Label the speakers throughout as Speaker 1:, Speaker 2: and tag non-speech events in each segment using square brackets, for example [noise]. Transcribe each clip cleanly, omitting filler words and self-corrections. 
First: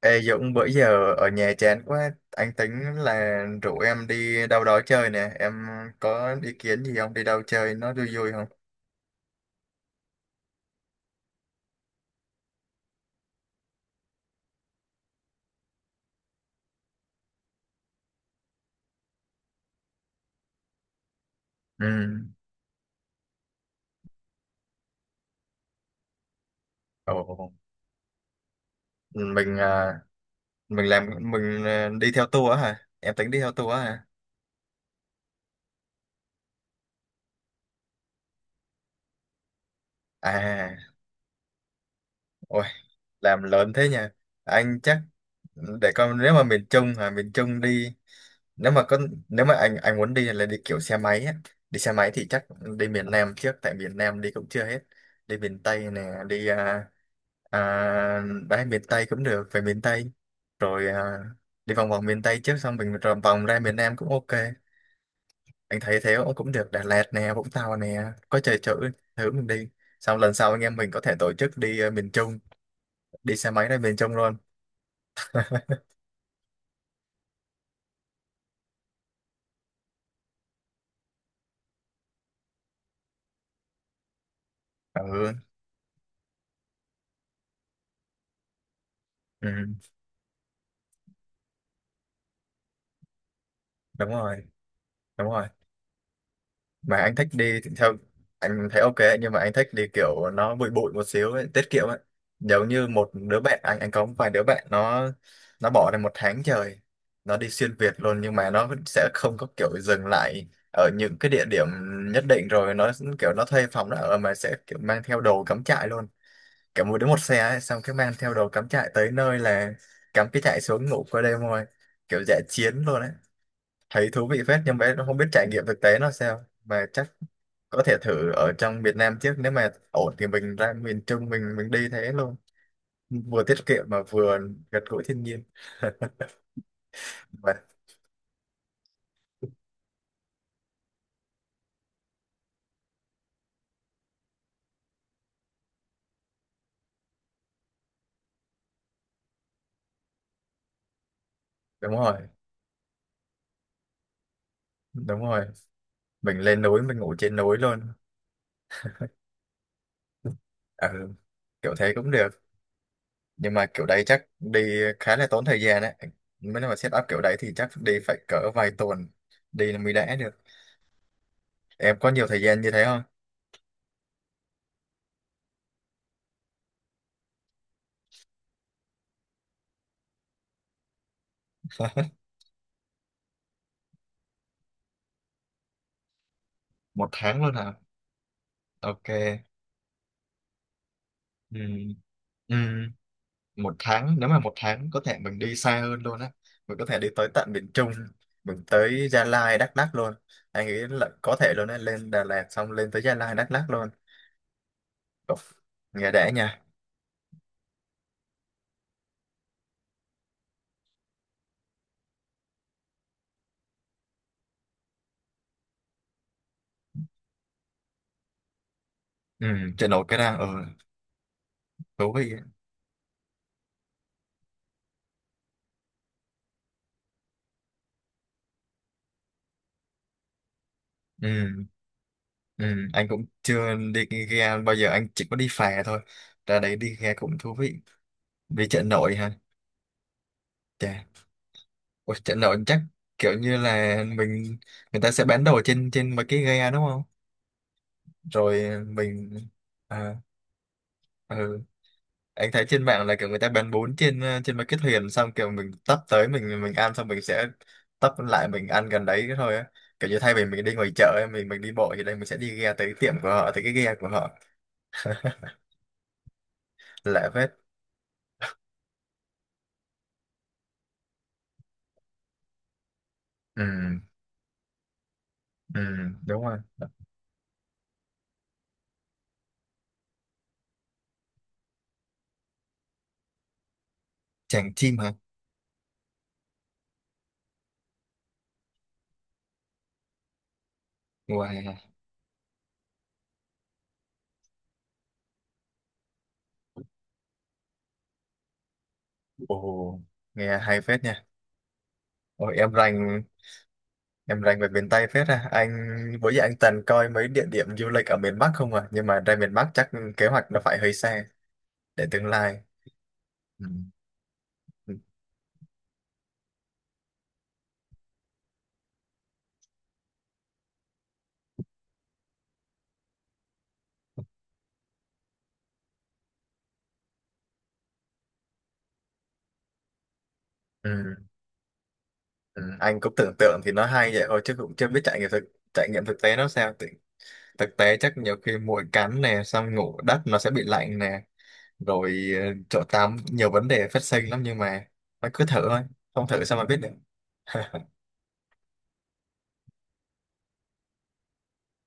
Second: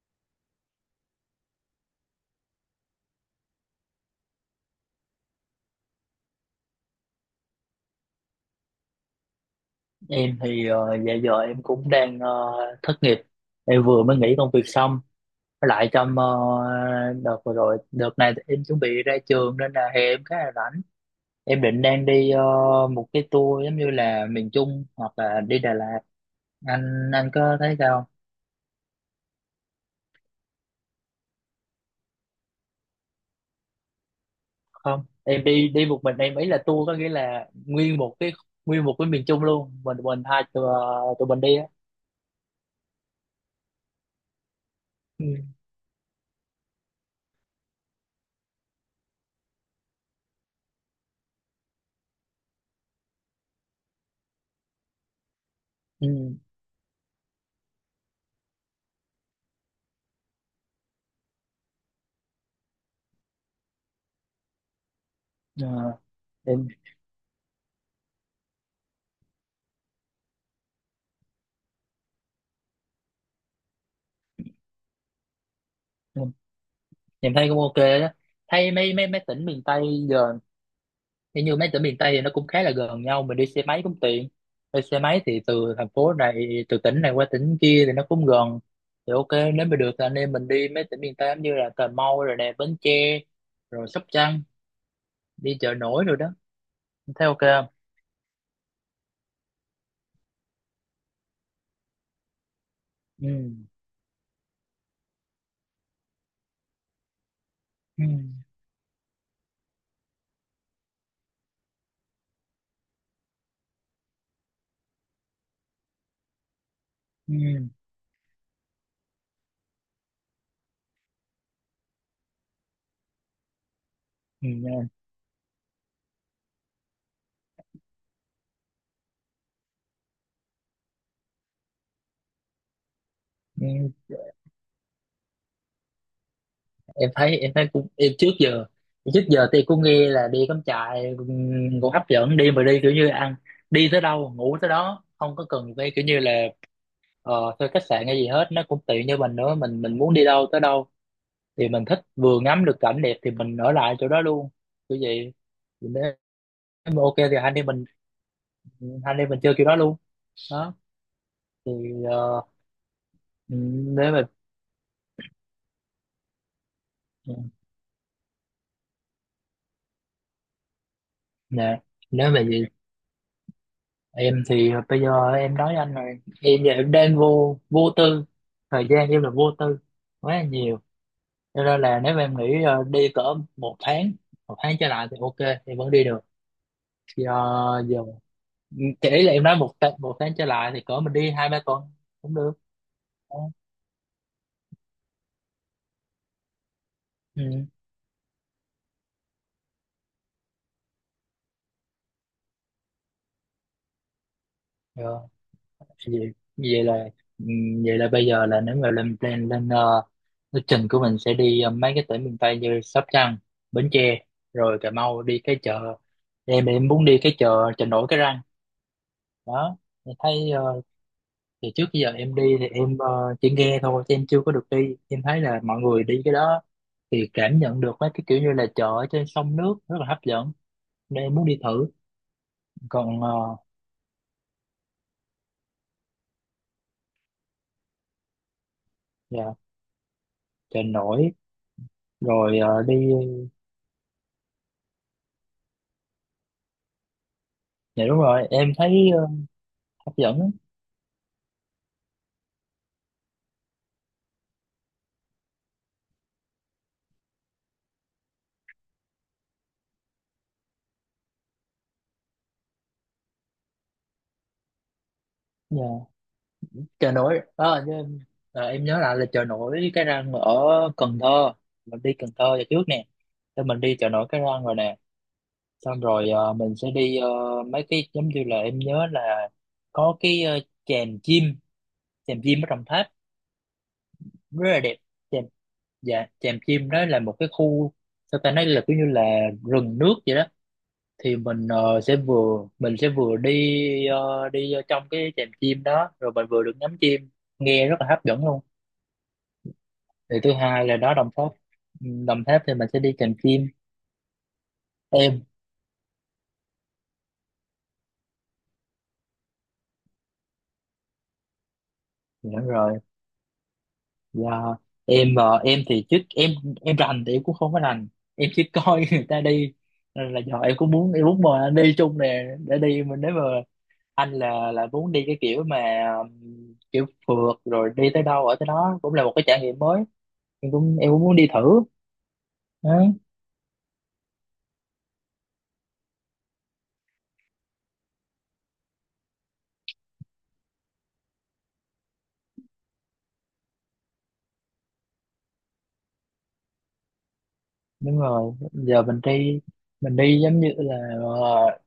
Speaker 1: Ê Dũng, bữa giờ ở nhà chán quá, anh tính là rủ em đi đâu đó chơi nè, em có ý kiến gì không? Đi đâu chơi nó vui vui không?
Speaker 2: Em thì dạ giờ em cũng đang thất nghiệp. Em vừa mới nghỉ công việc xong. Với lại trong đợt vừa rồi, đợt này thì em chuẩn bị ra trường nên là hè em khá là rảnh. Em định
Speaker 1: Ừ,
Speaker 2: đang đi một cái tour giống như là miền Trung hoặc là đi Đà Lạt. Anh
Speaker 1: ồ,
Speaker 2: có thấy sao
Speaker 1: mình à, mình làm mình à, đi theo tour á hả? Em tính đi theo tour á hả?
Speaker 2: không? Em đi đi một mình, em ý là tour có nghĩa là nguyên một cái miền Trung luôn. Mình hai
Speaker 1: À,
Speaker 2: tụi mình đi á.
Speaker 1: ôi, làm lớn thế nhỉ? Anh chắc
Speaker 2: Ừ.
Speaker 1: để coi, nếu mà miền Trung hả, miền Trung đi. Nếu mà có nếu mà anh muốn đi là đi kiểu xe máy á. Đi xe máy thì chắc đi miền Nam trước, tại miền Nam đi cũng chưa hết. Đi miền Tây nè,
Speaker 2: Ừ.
Speaker 1: đi à, à, ra miền Tây cũng được, về miền Tây rồi à, đi vòng vòng miền Tây trước xong mình rồi vòng ra miền Nam cũng ok. Anh
Speaker 2: Ờ,
Speaker 1: thấy thế cũng cũng
Speaker 2: em
Speaker 1: được. Đà Lạt nè, Vũng Tàu nè, có chơi chữ thử mình đi, xong lần sau anh em mình có thể tổ chức đi miền Trung, đi xe máy ra miền Trung luôn.
Speaker 2: ờ, em thấy cũng ok đó, thấy mấy mấy mấy tỉnh miền Tây giờ hình như mấy tỉnh miền Tây thì nó cũng khá là gần nhau, mình đi xe máy cũng tiện. Đi xe máy
Speaker 1: Ừ,
Speaker 2: thì từ thành phố này từ tỉnh này qua tỉnh kia thì nó cũng gần thì ok. Nếu
Speaker 1: ừ.
Speaker 2: mà được thì anh em mình đi mấy tỉnh miền Tây giống như là Cà Mau rồi nè, Bến Tre rồi Sóc
Speaker 1: Đúng
Speaker 2: Trăng,
Speaker 1: rồi, đúng rồi.
Speaker 2: đi chợ nổi rồi đó.
Speaker 1: Mà anh
Speaker 2: Em thấy
Speaker 1: thích
Speaker 2: ok
Speaker 1: đi
Speaker 2: không?
Speaker 1: thì theo. Anh thấy ok ấy, nhưng mà anh thích đi kiểu nó bụi bụi một xíu ấy, tiết kiệm ấy. Giống như một đứa
Speaker 2: Ừ.
Speaker 1: bạn anh có một vài đứa bạn, nó bỏ ra một tháng trời nó đi xuyên Việt
Speaker 2: Ừ.
Speaker 1: luôn, nhưng mà nó sẽ không có kiểu dừng lại ở những cái địa điểm nhất định. Rồi nó kiểu nó thuê phòng nó ở, mà sẽ kiểu mang theo đồ cắm trại luôn. Kiểu mỗi đứa một
Speaker 2: Ừ.
Speaker 1: xe ấy, xong cái mang theo đồ cắm trại tới nơi là cắm cái trại xuống ngủ qua đêm thôi, kiểu dã chiến luôn ấy. Thấy thú vị
Speaker 2: Ừ.
Speaker 1: phết, nhưng mà
Speaker 2: Ừ.
Speaker 1: em không biết trải nghiệm thực tế nó sao, mà chắc có thể thử ở trong Việt Nam trước, nếu mà ổn thì mình ra miền Trung mình đi thế luôn, vừa tiết kiệm
Speaker 2: Ừ.
Speaker 1: mà vừa gần gũi thiên nhiên. [laughs]
Speaker 2: Em
Speaker 1: Vậy,
Speaker 2: thấy cũng, trước giờ thì cũng nghe là đi cắm trại cũng hấp dẫn, đi mà đi kiểu như ăn, đi tới đâu ngủ tới đó, không có cần phải kiểu như là thuê khách sạn hay gì hết, nó cũng tiện cho mình nữa. Mình muốn đi đâu tới đâu thì mình
Speaker 1: đúng
Speaker 2: thích,
Speaker 1: rồi,
Speaker 2: vừa ngắm được cảnh đẹp thì mình ở lại chỗ đó luôn, kiểu
Speaker 1: đúng
Speaker 2: vậy.
Speaker 1: rồi.
Speaker 2: Thì nếu
Speaker 1: Mình lên núi mình
Speaker 2: mà
Speaker 1: ngủ
Speaker 2: ok thì
Speaker 1: trên núi luôn.
Speaker 2: hai anh em mình chơi kiểu đó luôn đó.
Speaker 1: Ừ,
Speaker 2: Thì
Speaker 1: kiểu thế cũng
Speaker 2: ờ,
Speaker 1: được. Nhưng mà kiểu đấy
Speaker 2: nếu
Speaker 1: chắc
Speaker 2: mà
Speaker 1: đi khá là tốn thời gian đấy, mới nói mà set up kiểu đấy thì chắc đi phải cỡ vài tuần đi là mới đã được.
Speaker 2: nè,
Speaker 1: Em có nhiều
Speaker 2: nếu
Speaker 1: thời
Speaker 2: mà
Speaker 1: gian như
Speaker 2: vậy
Speaker 1: thế không?
Speaker 2: em thì bây giờ em nói anh rồi, em giờ em đang vô vô tư, thời gian em là vô tư quá là nhiều. Cho nên là nếu mà
Speaker 1: [laughs]
Speaker 2: em nghĩ đi cỡ một tháng, một tháng trở lại thì ok, em vẫn đi được.
Speaker 1: Một
Speaker 2: Thì
Speaker 1: tháng luôn hả?
Speaker 2: giờ
Speaker 1: Ok.
Speaker 2: kể là em nói một tháng, một tháng trở lại thì cỡ mình đi hai ba
Speaker 1: Ừ.
Speaker 2: tuần cũng được.
Speaker 1: Ừ. Một tháng, nếu mà một tháng có thể mình đi xa hơn luôn á, mình có thể đi tới tận
Speaker 2: Ừ.
Speaker 1: miền Trung, mình tới Gia Lai, Đắk Lắk luôn. Anh nghĩ là có thể luôn á, lên Đà Lạt xong lên tới Gia Lai, Đắk Lắk luôn.
Speaker 2: Rồi.
Speaker 1: Ồ, nghe đã nha.
Speaker 2: Vậy là ừ, vậy là bây giờ là nếu mà lên plan lên lịch trình của mình sẽ đi mấy cái tỉnh miền Tây như Sóc Trăng, Bến Tre rồi Cà Mau, đi cái chợ. Em muốn đi cái chợ chợ nổi cái răng
Speaker 1: Ừ,
Speaker 2: đó.
Speaker 1: trên nổi
Speaker 2: Em
Speaker 1: cái đang
Speaker 2: thấy
Speaker 1: ở.
Speaker 2: thì trước giờ
Speaker 1: Thú vị.
Speaker 2: em đi thì em chỉ nghe thôi chứ em chưa có được đi. Em thấy là mọi người đi cái đó thì cảm nhận được mấy cái kiểu như là chợ ở trên sông nước rất là hấp dẫn, nên em muốn đi
Speaker 1: Ừ,
Speaker 2: thử.
Speaker 1: ừ, anh
Speaker 2: Còn
Speaker 1: cũng chưa đi ghe bao giờ, anh chỉ có đi phà thôi. Ra đấy đi ghe cũng thú vị. Đi chợ nổi ha.
Speaker 2: dạ, chợ
Speaker 1: Chà.
Speaker 2: nổi,
Speaker 1: Ôi, chợ nổi
Speaker 2: rồi
Speaker 1: chắc
Speaker 2: đi.
Speaker 1: kiểu như là mình, người ta sẽ bán đồ trên trên mấy cái ghe đúng không?
Speaker 2: Dạ đúng rồi, em
Speaker 1: Rồi
Speaker 2: thấy
Speaker 1: mình à,
Speaker 2: hấp dẫn.
Speaker 1: ừ. Anh thấy trên mạng là kiểu người ta bán bún trên trên mấy cái thuyền, xong kiểu mình tấp tới mình ăn xong mình sẽ tấp lại mình ăn gần đấy thôi á. Kiểu như thay vì mình đi ngoài chợ ấy, mình đi bộ thì đây mình sẽ đi ghe tới tiệm của họ, tới cái ghe của họ.
Speaker 2: Dạ, chợ
Speaker 1: Lạ
Speaker 2: nổi
Speaker 1: phết.
Speaker 2: đó em, em nhớ lại là chợ nổi cái răng ở Cần Thơ. Mình đi Cần Thơ giờ trước nè, thì
Speaker 1: Ừ,
Speaker 2: mình đi chợ nổi cái răng rồi nè.
Speaker 1: ừ.
Speaker 2: Xong rồi
Speaker 1: Đúng rồi.
Speaker 2: mình sẽ đi mấy cái giống như là em nhớ là có cái chèm chim, chèm chim ở Đồng Tháp
Speaker 1: Tràng
Speaker 2: rất là
Speaker 1: chim
Speaker 2: đẹp.
Speaker 1: hả.
Speaker 2: chèm dạ chèm chim đó là một cái khu, sao ta, nói là kiểu như là rừng nước vậy đó. Thì mình
Speaker 1: Wow.
Speaker 2: sẽ vừa, mình sẽ vừa đi đi ở trong cái chèm chim đó, rồi mình vừa được ngắm chim, nghe rất là hấp dẫn luôn.
Speaker 1: Ồ.
Speaker 2: Thì thứ
Speaker 1: Nghe hay
Speaker 2: hai là
Speaker 1: phết
Speaker 2: đó,
Speaker 1: nha.
Speaker 2: Đồng Tháp. Ừ, Đồng
Speaker 1: Ôi,
Speaker 2: Tháp
Speaker 1: em
Speaker 2: thì mình sẽ đi
Speaker 1: rành.
Speaker 2: chèm chim.
Speaker 1: Em rành về miền Tây phết
Speaker 2: Em.
Speaker 1: à anh. Bữa giờ anh toàn coi mấy địa điểm du lịch ở miền Bắc không à, nhưng mà ra miền Bắc chắc kế hoạch nó phải hơi xa, để tương
Speaker 2: Dạ,
Speaker 1: lai.
Speaker 2: đúng rồi.
Speaker 1: Ừ.
Speaker 2: Dạ, em ờ, em thì chứ em rành thì em cũng không có rành, em chỉ coi [laughs] người ta đi. Nên là giờ em cũng muốn, em muốn mời anh đi chung nè, để đi mình, nếu mà anh là muốn đi cái kiểu mà kiểu phượt rồi đi tới đâu ở tới đó cũng là một cái trải nghiệm mới, em cũng cũng
Speaker 1: Ừ.
Speaker 2: muốn đi thử
Speaker 1: Ừ, anh
Speaker 2: đấy.
Speaker 1: cũng tưởng tượng thì nó hay vậy thôi chứ cũng chưa biết trải nghiệm thực, trải nghiệm thực tế nó sao thực, thực tế chắc nhiều khi muỗi cắn nè, xong ngủ đất nó sẽ bị lạnh nè, rồi chỗ tắm, nhiều vấn đề phát sinh lắm. Nhưng mà nó cứ thử thôi, không thử sao mà biết được. [laughs]
Speaker 2: Đúng rồi, giờ mình đi, giống như là ờ,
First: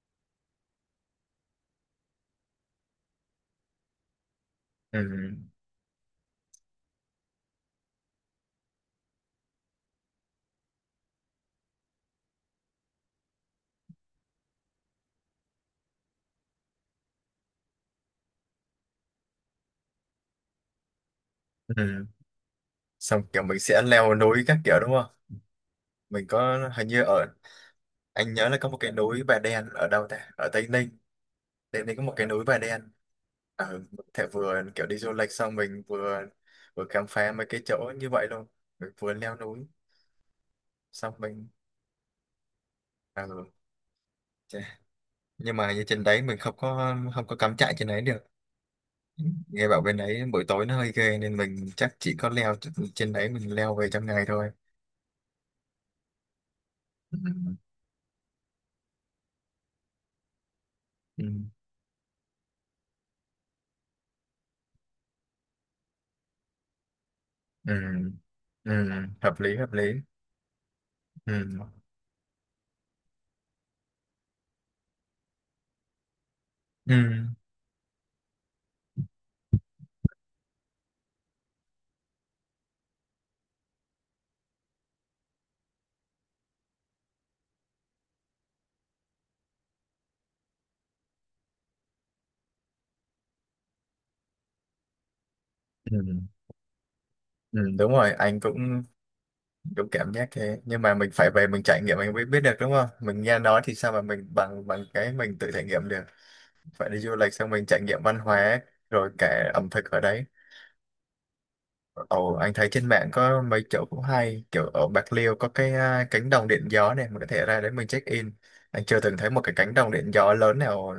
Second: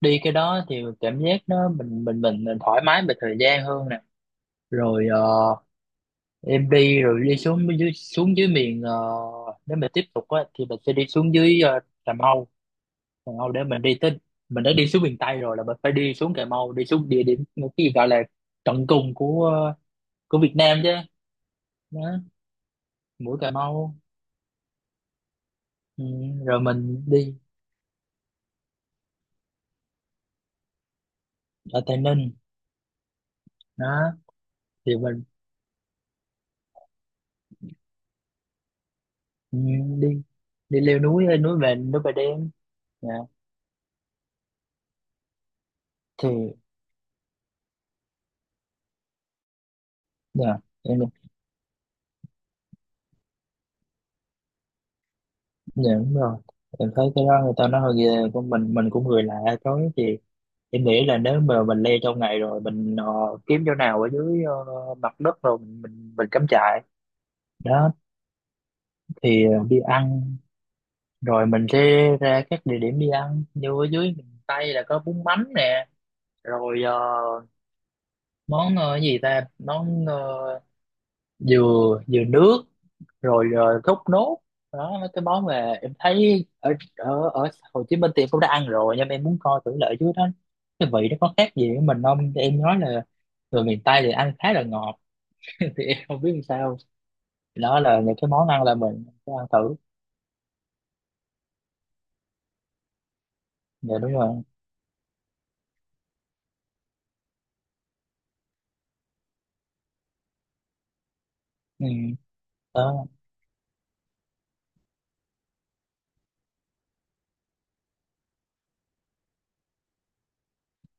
Speaker 2: đi cái đó thì cảm giác nó, mình thoải mái về thời gian hơn nè. Rồi
Speaker 1: Ừ,
Speaker 2: em đi, rồi đi xuống dưới, miền nếu mà tiếp tục á thì mình sẽ đi xuống dưới Cà Mau. Cà Mau để mình đi tới, mình đã đi xuống miền Tây rồi là mình phải đi xuống Cà Mau, đi xuống địa điểm cái gì gọi là tận cùng của của Việt Nam chứ
Speaker 1: ừ.
Speaker 2: đó,
Speaker 1: Xong
Speaker 2: mũi
Speaker 1: kiểu
Speaker 2: Cà
Speaker 1: mình sẽ
Speaker 2: Mau.
Speaker 1: leo núi các kiểu đúng không?
Speaker 2: Ừ,
Speaker 1: Mình
Speaker 2: rồi
Speaker 1: có hình như
Speaker 2: mình
Speaker 1: ở,
Speaker 2: đi
Speaker 1: anh nhớ là có một cái núi Bà Đen ở đâu ta, ở Tây Ninh.
Speaker 2: ở
Speaker 1: Để thì
Speaker 2: Tây
Speaker 1: có một cái
Speaker 2: Ninh
Speaker 1: núi bà đen ở,
Speaker 2: đó,
Speaker 1: thể vừa kiểu
Speaker 2: thì
Speaker 1: đi du
Speaker 2: mình
Speaker 1: lịch xong mình vừa vừa khám phá mấy cái chỗ như vậy luôn, mình vừa leo
Speaker 2: ừ,
Speaker 1: núi
Speaker 2: đi đi leo
Speaker 1: xong
Speaker 2: núi, lên
Speaker 1: mình
Speaker 2: núi về núi Bà Đen. Dạ.
Speaker 1: ờ, chà. Nhưng mà như trên đấy mình
Speaker 2: thì
Speaker 1: không có cắm trại trên đấy được, nghe bảo bên đấy buổi
Speaker 2: dạ,
Speaker 1: tối nó hơi
Speaker 2: em
Speaker 1: ghê nên mình chắc chỉ có leo trên đấy, mình leo về trong ngày thôi.
Speaker 2: Dạ, đúng rồi, em thấy
Speaker 1: Ừ.
Speaker 2: cái đó người ta nói hơi ghê, của mình cũng người lạ tối thì em nghĩ là
Speaker 1: Ừ.
Speaker 2: nếu mà mình leo trong ngày rồi mình kiếm chỗ nào ở dưới mặt đất rồi mình cắm trại
Speaker 1: Ừ.
Speaker 2: đó.
Speaker 1: Ừ. Hợp
Speaker 2: Thì
Speaker 1: lý, hợp
Speaker 2: đi
Speaker 1: lý.
Speaker 2: ăn,
Speaker 1: Ừ.
Speaker 2: rồi mình sẽ ra các địa điểm đi ăn như ở dưới miền Tây là có bún mắm nè, rồi
Speaker 1: Ừ.
Speaker 2: món ờ, gì ta món ờ, dừa, dừa nước, rồi thốt nốt đó. Mấy cái món mà em thấy ở ở ở Hồ Chí Minh thì em cũng đã ăn rồi, nhưng mà em muốn coi thử lại chứ đó, cái vị nó có khác gì với mình không. Thì em nói là người miền Tây thì ăn khá là ngọt, [laughs] thì em
Speaker 1: Ừ.
Speaker 2: không biết làm sao.
Speaker 1: Ừ.
Speaker 2: Đó
Speaker 1: Đúng
Speaker 2: là
Speaker 1: rồi,
Speaker 2: những cái
Speaker 1: anh
Speaker 2: món ăn là
Speaker 1: cũng
Speaker 2: mình sẽ ăn thử.
Speaker 1: đúng cảm giác thế. Nhưng mà mình phải về mình trải nghiệm mình mới biết được đúng không? Mình nghe nói thì sao
Speaker 2: Dạ
Speaker 1: mà
Speaker 2: đúng
Speaker 1: mình
Speaker 2: rồi.
Speaker 1: bằng bằng cái mình tự trải nghiệm được. Phải đi du lịch xong mình trải nghiệm văn hóa rồi cả ẩm thực ở đấy.
Speaker 2: Ừ.
Speaker 1: Ồ, anh thấy trên
Speaker 2: Đó.
Speaker 1: mạng có mấy chỗ cũng hay, kiểu ở Bạc Liêu có cái cánh đồng điện gió này mình có thể ra đấy mình check in. Anh chưa từng thấy một cái cánh đồng điện gió lớn nào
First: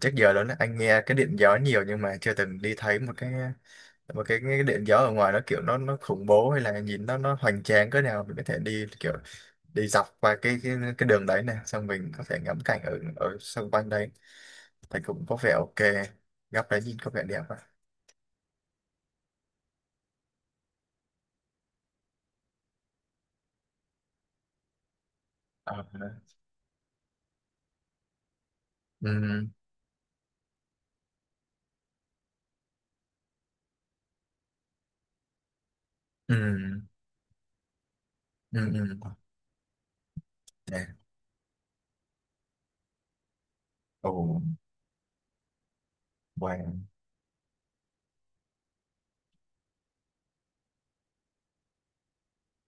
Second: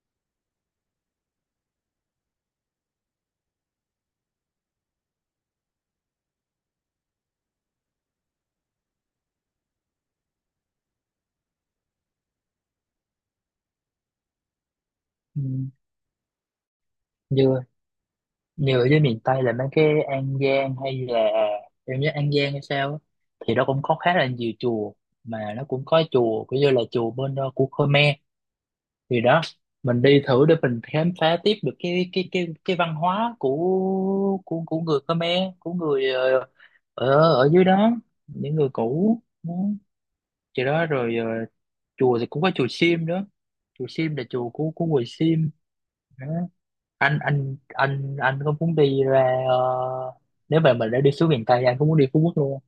Speaker 1: trước giờ lớn, anh nghe cái điện gió nhiều nhưng mà chưa từng đi thấy một cái, mà cái điện gió ở ngoài nó kiểu nó khủng bố hay là nhìn nó hoành tráng cỡ nào. Mình có thể đi kiểu đi dọc qua cái đường đấy này xong mình có thể ngắm cảnh ở ở xung quanh đấy, thì cũng có
Speaker 2: Ừ.
Speaker 1: vẻ ok. Góc đấy nhìn có vẻ đẹp á.
Speaker 2: dưa Như ở dưới miền Tây là mấy cái An Giang hay là em nhớ An Giang hay sao á, thì nó cũng có khá là nhiều chùa, mà nó cũng
Speaker 1: Ờ.
Speaker 2: có chùa kiểu như là chùa bên của Khmer. Thì đó,
Speaker 1: Ừ.
Speaker 2: mình đi thử để mình khám phá tiếp được cái văn hóa của người Khmer, của người
Speaker 1: Ừ.
Speaker 2: ở ở dưới đó, những
Speaker 1: Ừ.
Speaker 2: người
Speaker 1: Ừ.
Speaker 2: cũ đó. Thì đó
Speaker 1: Nè.
Speaker 2: rồi chùa thì cũng có chùa Sim nữa, chùa
Speaker 1: Ồ.
Speaker 2: Sim là chùa của người Sim.
Speaker 1: Wow.
Speaker 2: Anh có muốn đi ra nếu mà mình đã đi xuống miền Tây, anh có muốn đi Phú Quốc luôn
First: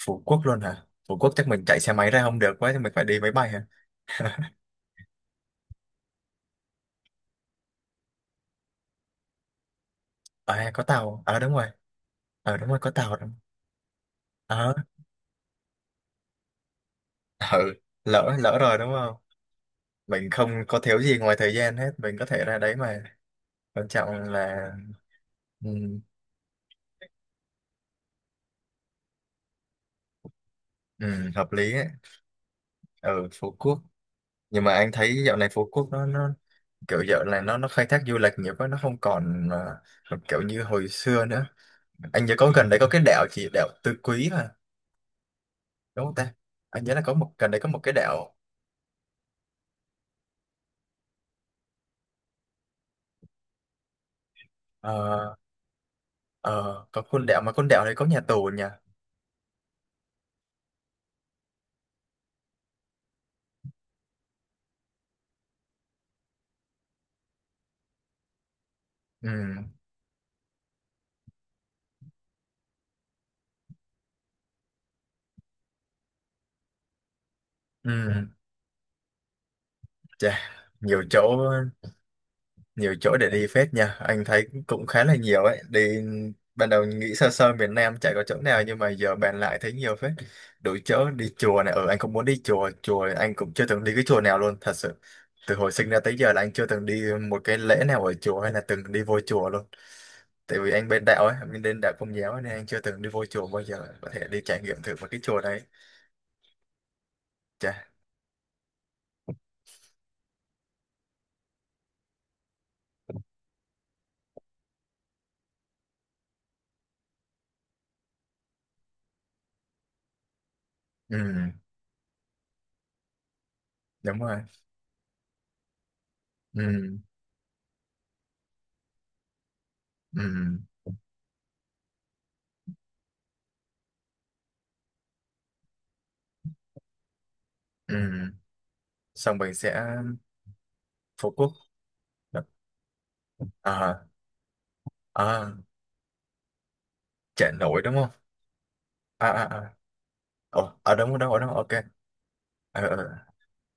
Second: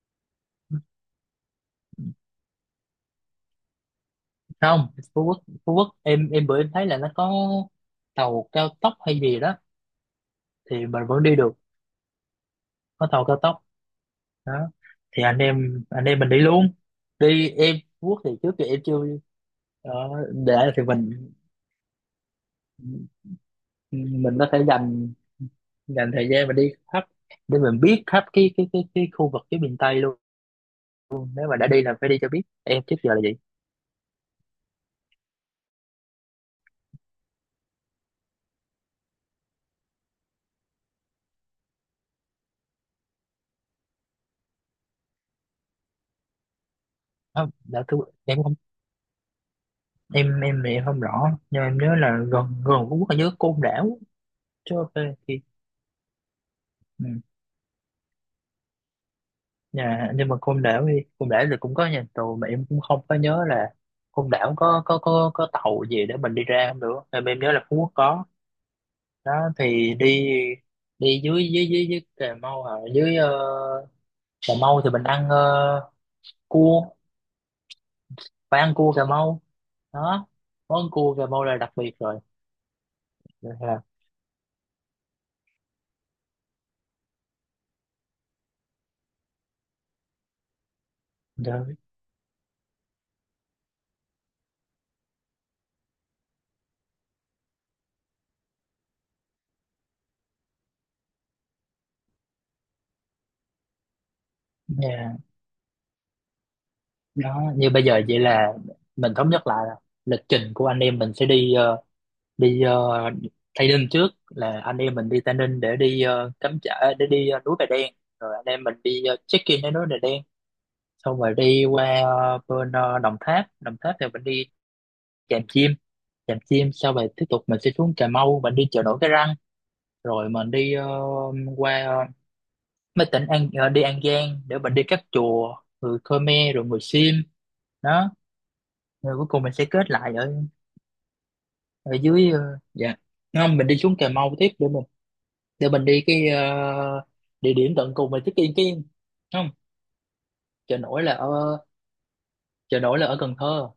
Speaker 1: Phú Quốc luôn hả? Phú Quốc chắc mình chạy xe máy ra không được quá thì mình phải đi máy bay hả? [laughs]
Speaker 2: không? Không, Phú Quốc, em bữa em thấy là nó có tàu cao tốc hay gì đó,
Speaker 1: À, có
Speaker 2: thì mình
Speaker 1: tàu
Speaker 2: vẫn đi
Speaker 1: đúng
Speaker 2: được,
Speaker 1: rồi. Ờ đúng rồi, có
Speaker 2: có
Speaker 1: tàu
Speaker 2: tàu
Speaker 1: đúng.
Speaker 2: cao tốc đó.
Speaker 1: Ờ.
Speaker 2: Thì anh em mình đi luôn, đi
Speaker 1: Ừ.
Speaker 2: em. Phú Quốc thì
Speaker 1: lỡ
Speaker 2: trước
Speaker 1: lỡ
Speaker 2: kia
Speaker 1: rồi
Speaker 2: em
Speaker 1: đúng
Speaker 2: chưa.
Speaker 1: không?
Speaker 2: ờ,
Speaker 1: Mình
Speaker 2: để
Speaker 1: không có
Speaker 2: thì
Speaker 1: thiếu
Speaker 2: mình
Speaker 1: gì ngoài thời gian hết, mình có thể ra đấy mà. Quan trọng
Speaker 2: mình có thể
Speaker 1: là.
Speaker 2: dành
Speaker 1: Ừ,
Speaker 2: dành thời gian mà đi khắp, để mình biết khắp cái khu vực, cái miền Tây luôn.
Speaker 1: ừ,
Speaker 2: Nếu
Speaker 1: hợp
Speaker 2: mà đã
Speaker 1: lý
Speaker 2: đi
Speaker 1: ấy.
Speaker 2: là phải đi cho biết, em trước
Speaker 1: Ở
Speaker 2: giờ là vậy.
Speaker 1: Phú Quốc, nhưng mà anh thấy dạo này Phú Quốc nó kiểu dạo này nó khai thác du lịch nhiều quá, nó không còn kiểu như hồi xưa nữa. Anh nhớ có gần đấy có cái đảo, chỉ đảo Tứ Quý mà, đúng không ta. Anh nhớ là có một gần
Speaker 2: Không,
Speaker 1: đấy có một
Speaker 2: dạ
Speaker 1: cái
Speaker 2: thưa
Speaker 1: đảo.
Speaker 2: em không, em thì em không rõ, nhưng mà em nhớ là gần gần Phú Quốc là nhớ Côn Đảo chứ ok.
Speaker 1: Ờ,
Speaker 2: Thì
Speaker 1: ờ, có
Speaker 2: ừ.
Speaker 1: con đảo mà con đảo đấy có nhà tù nhỉ.
Speaker 2: Nhà nhưng mà Côn Đảo thì cũng có nhà tù, mà em cũng không có nhớ là Côn Đảo có tàu gì để mình đi ra không nữa, em nhớ là Phú Quốc có
Speaker 1: Ừ.
Speaker 2: đó. Thì đi, đi dưới dưới Cà Mau, à, dưới Cà Mau thì mình ăn cua,
Speaker 1: Ừ.
Speaker 2: phải ăn cua Cà Mau đó,
Speaker 1: Chà.
Speaker 2: món
Speaker 1: Nhiều
Speaker 2: cua Cà
Speaker 1: chỗ,
Speaker 2: Mau là đặc biệt rồi.
Speaker 1: nhiều chỗ để đi phết
Speaker 2: Dạ.
Speaker 1: nha, anh thấy cũng khá là nhiều ấy đi. Ban đầu nghĩ sơ sơ miền Nam chả có chỗ nào nhưng mà giờ bàn lại thấy nhiều phết. Đủ chỗ đi. Chùa
Speaker 2: Dạ.
Speaker 1: này, ừ anh cũng muốn đi chùa. Chùa anh cũng chưa từng đi cái chùa nào luôn thật sự. Từ hồi sinh ra tới giờ là anh chưa từng đi một cái lễ nào ở chùa hay là từng đi vô chùa luôn. Tại vì anh bên đạo ấy, anh bên đạo Công giáo ấy, nên anh chưa từng đi vô chùa bao giờ, có thể đi trải nghiệm thử một
Speaker 2: Dạ.
Speaker 1: cái chùa đấy.
Speaker 2: Đó, như
Speaker 1: Chà.
Speaker 2: bây giờ vậy là mình thống nhất lại là lịch trình của anh em mình sẽ đi đi ờ, Tây Ninh trước, là anh em mình đi Tây Ninh để đi cắm trại, để đi núi Bà Đen, rồi anh em mình đi check-in đến núi Bà Đen.
Speaker 1: Ừ,
Speaker 2: Xong rồi đi qua Đồng Tháp. Đồng Tháp thì
Speaker 1: đúng
Speaker 2: mình
Speaker 1: rồi.
Speaker 2: đi Tràm Chim, Tràm Chim sau.
Speaker 1: Ừ.
Speaker 2: Rồi tiếp tục mình sẽ xuống Cà Mau, mình đi chợ nổi Cái Răng,
Speaker 1: Ừ.
Speaker 2: rồi mình đi qua mấy tỉnh đi An Giang để mình đi các chùa người Khmer rồi người Sim
Speaker 1: Ừ.
Speaker 2: đó. Rồi cuối
Speaker 1: Xong
Speaker 2: cùng mình
Speaker 1: mình
Speaker 2: sẽ
Speaker 1: sẽ
Speaker 2: kết lại ở,
Speaker 1: Phú Quốc.
Speaker 2: ở dưới dạ không, mình đi xuống
Speaker 1: À,
Speaker 2: Cà Mau tiếp, để mình,
Speaker 1: à.
Speaker 2: để mình đi cái
Speaker 1: Chợ
Speaker 2: địa điểm
Speaker 1: nổi
Speaker 2: tận
Speaker 1: đúng không?
Speaker 2: cùng mà check in cái,
Speaker 1: À, à,
Speaker 2: không,
Speaker 1: à. Ồ,
Speaker 2: chợ
Speaker 1: ở
Speaker 2: nổi
Speaker 1: đúng,
Speaker 2: là
Speaker 1: ở đúng, ở đúng,
Speaker 2: ở,
Speaker 1: ok.
Speaker 2: chợ
Speaker 1: Ờ ờ
Speaker 2: nổi là
Speaker 1: ờ,
Speaker 2: ở Cần Thơ.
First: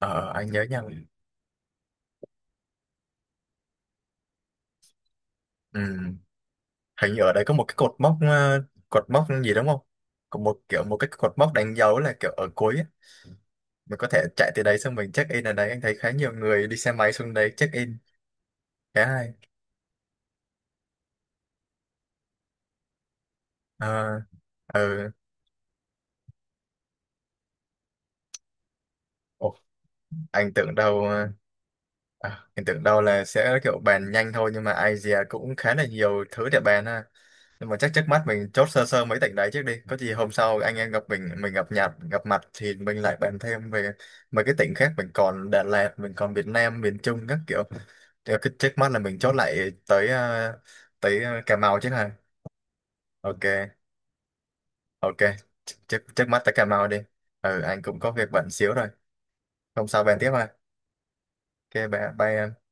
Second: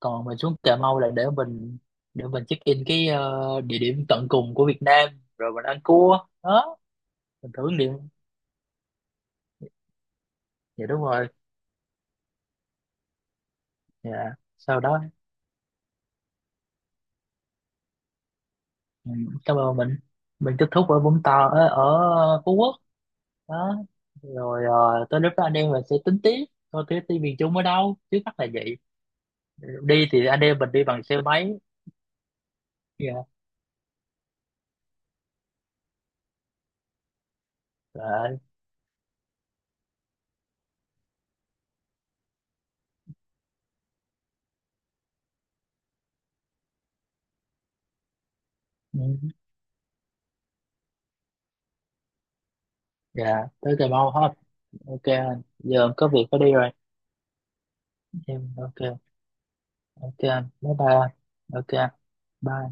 Speaker 2: Còn mình
Speaker 1: anh
Speaker 2: xuống
Speaker 1: nhớ
Speaker 2: Cà
Speaker 1: nha.
Speaker 2: Mau là để mình, để mình check in cái địa điểm tận cùng của Việt Nam, rồi mình ăn
Speaker 1: Ừ.
Speaker 2: cua đó,
Speaker 1: Hình như ở đây
Speaker 2: mình
Speaker 1: có một cái
Speaker 2: thưởng nghiệm.
Speaker 1: cột mốc cột mốc gì đúng không? Có một kiểu
Speaker 2: Dạ
Speaker 1: một
Speaker 2: đúng
Speaker 1: cái
Speaker 2: rồi.
Speaker 1: cột mốc đánh dấu là kiểu ở cuối á. Mình có thể
Speaker 2: Dạ,
Speaker 1: chạy từ đấy,
Speaker 2: sau
Speaker 1: xong
Speaker 2: đó
Speaker 1: mình check in ở đấy. Anh thấy khá nhiều người đi xe máy xuống đấy check in. Khá
Speaker 2: ừ,
Speaker 1: hay.
Speaker 2: cảm ơn mình kết thúc ở ở Phú Quốc đó.
Speaker 1: Ờ.
Speaker 2: Rồi
Speaker 1: Ừ.
Speaker 2: tới lúc đó anh em mình sẽ tính tiếp, coi cái team miền Trung ở đâu. Trước mắt là vậy,
Speaker 1: Ồ,
Speaker 2: đi thì anh
Speaker 1: anh
Speaker 2: em mình
Speaker 1: tưởng
Speaker 2: đi
Speaker 1: đâu
Speaker 2: bằng xe
Speaker 1: ờ,
Speaker 2: máy.
Speaker 1: anh tưởng đâu là
Speaker 2: Dạ.
Speaker 1: sẽ kiểu bàn nhanh thôi, nhưng mà Asia cũng khá là nhiều thứ để bàn ha. Nhưng mà chắc trước mắt
Speaker 2: Trời.
Speaker 1: mình chốt sơ sơ mấy tỉnh đấy trước đi, có gì hôm sau anh em gặp mình gặp Nhật, gặp mặt thì mình lại bàn thêm về mấy cái tỉnh khác. Mình còn Đà Lạt, mình còn Việt Nam miền Trung các kiểu. Thì cái trước mắt là mình chốt
Speaker 2: Ừ.
Speaker 1: lại tới tới Cà Mau chứ hả? Ok.
Speaker 2: Dạ, tới Cà Mau hết. Ok
Speaker 1: Ok,
Speaker 2: anh giờ
Speaker 1: trước
Speaker 2: có việc
Speaker 1: trước
Speaker 2: phải
Speaker 1: mắt
Speaker 2: đi
Speaker 1: tới Cà
Speaker 2: rồi.
Speaker 1: Mau đi. Ừ, anh cũng có việc
Speaker 2: Em
Speaker 1: bận xíu
Speaker 2: ok.
Speaker 1: rồi. Hôm sau bàn
Speaker 2: Ok
Speaker 1: tiếp
Speaker 2: anh,
Speaker 1: ha.
Speaker 2: bye bye anh. Ok
Speaker 1: Ok
Speaker 2: anh.
Speaker 1: bye bye.
Speaker 2: Bye.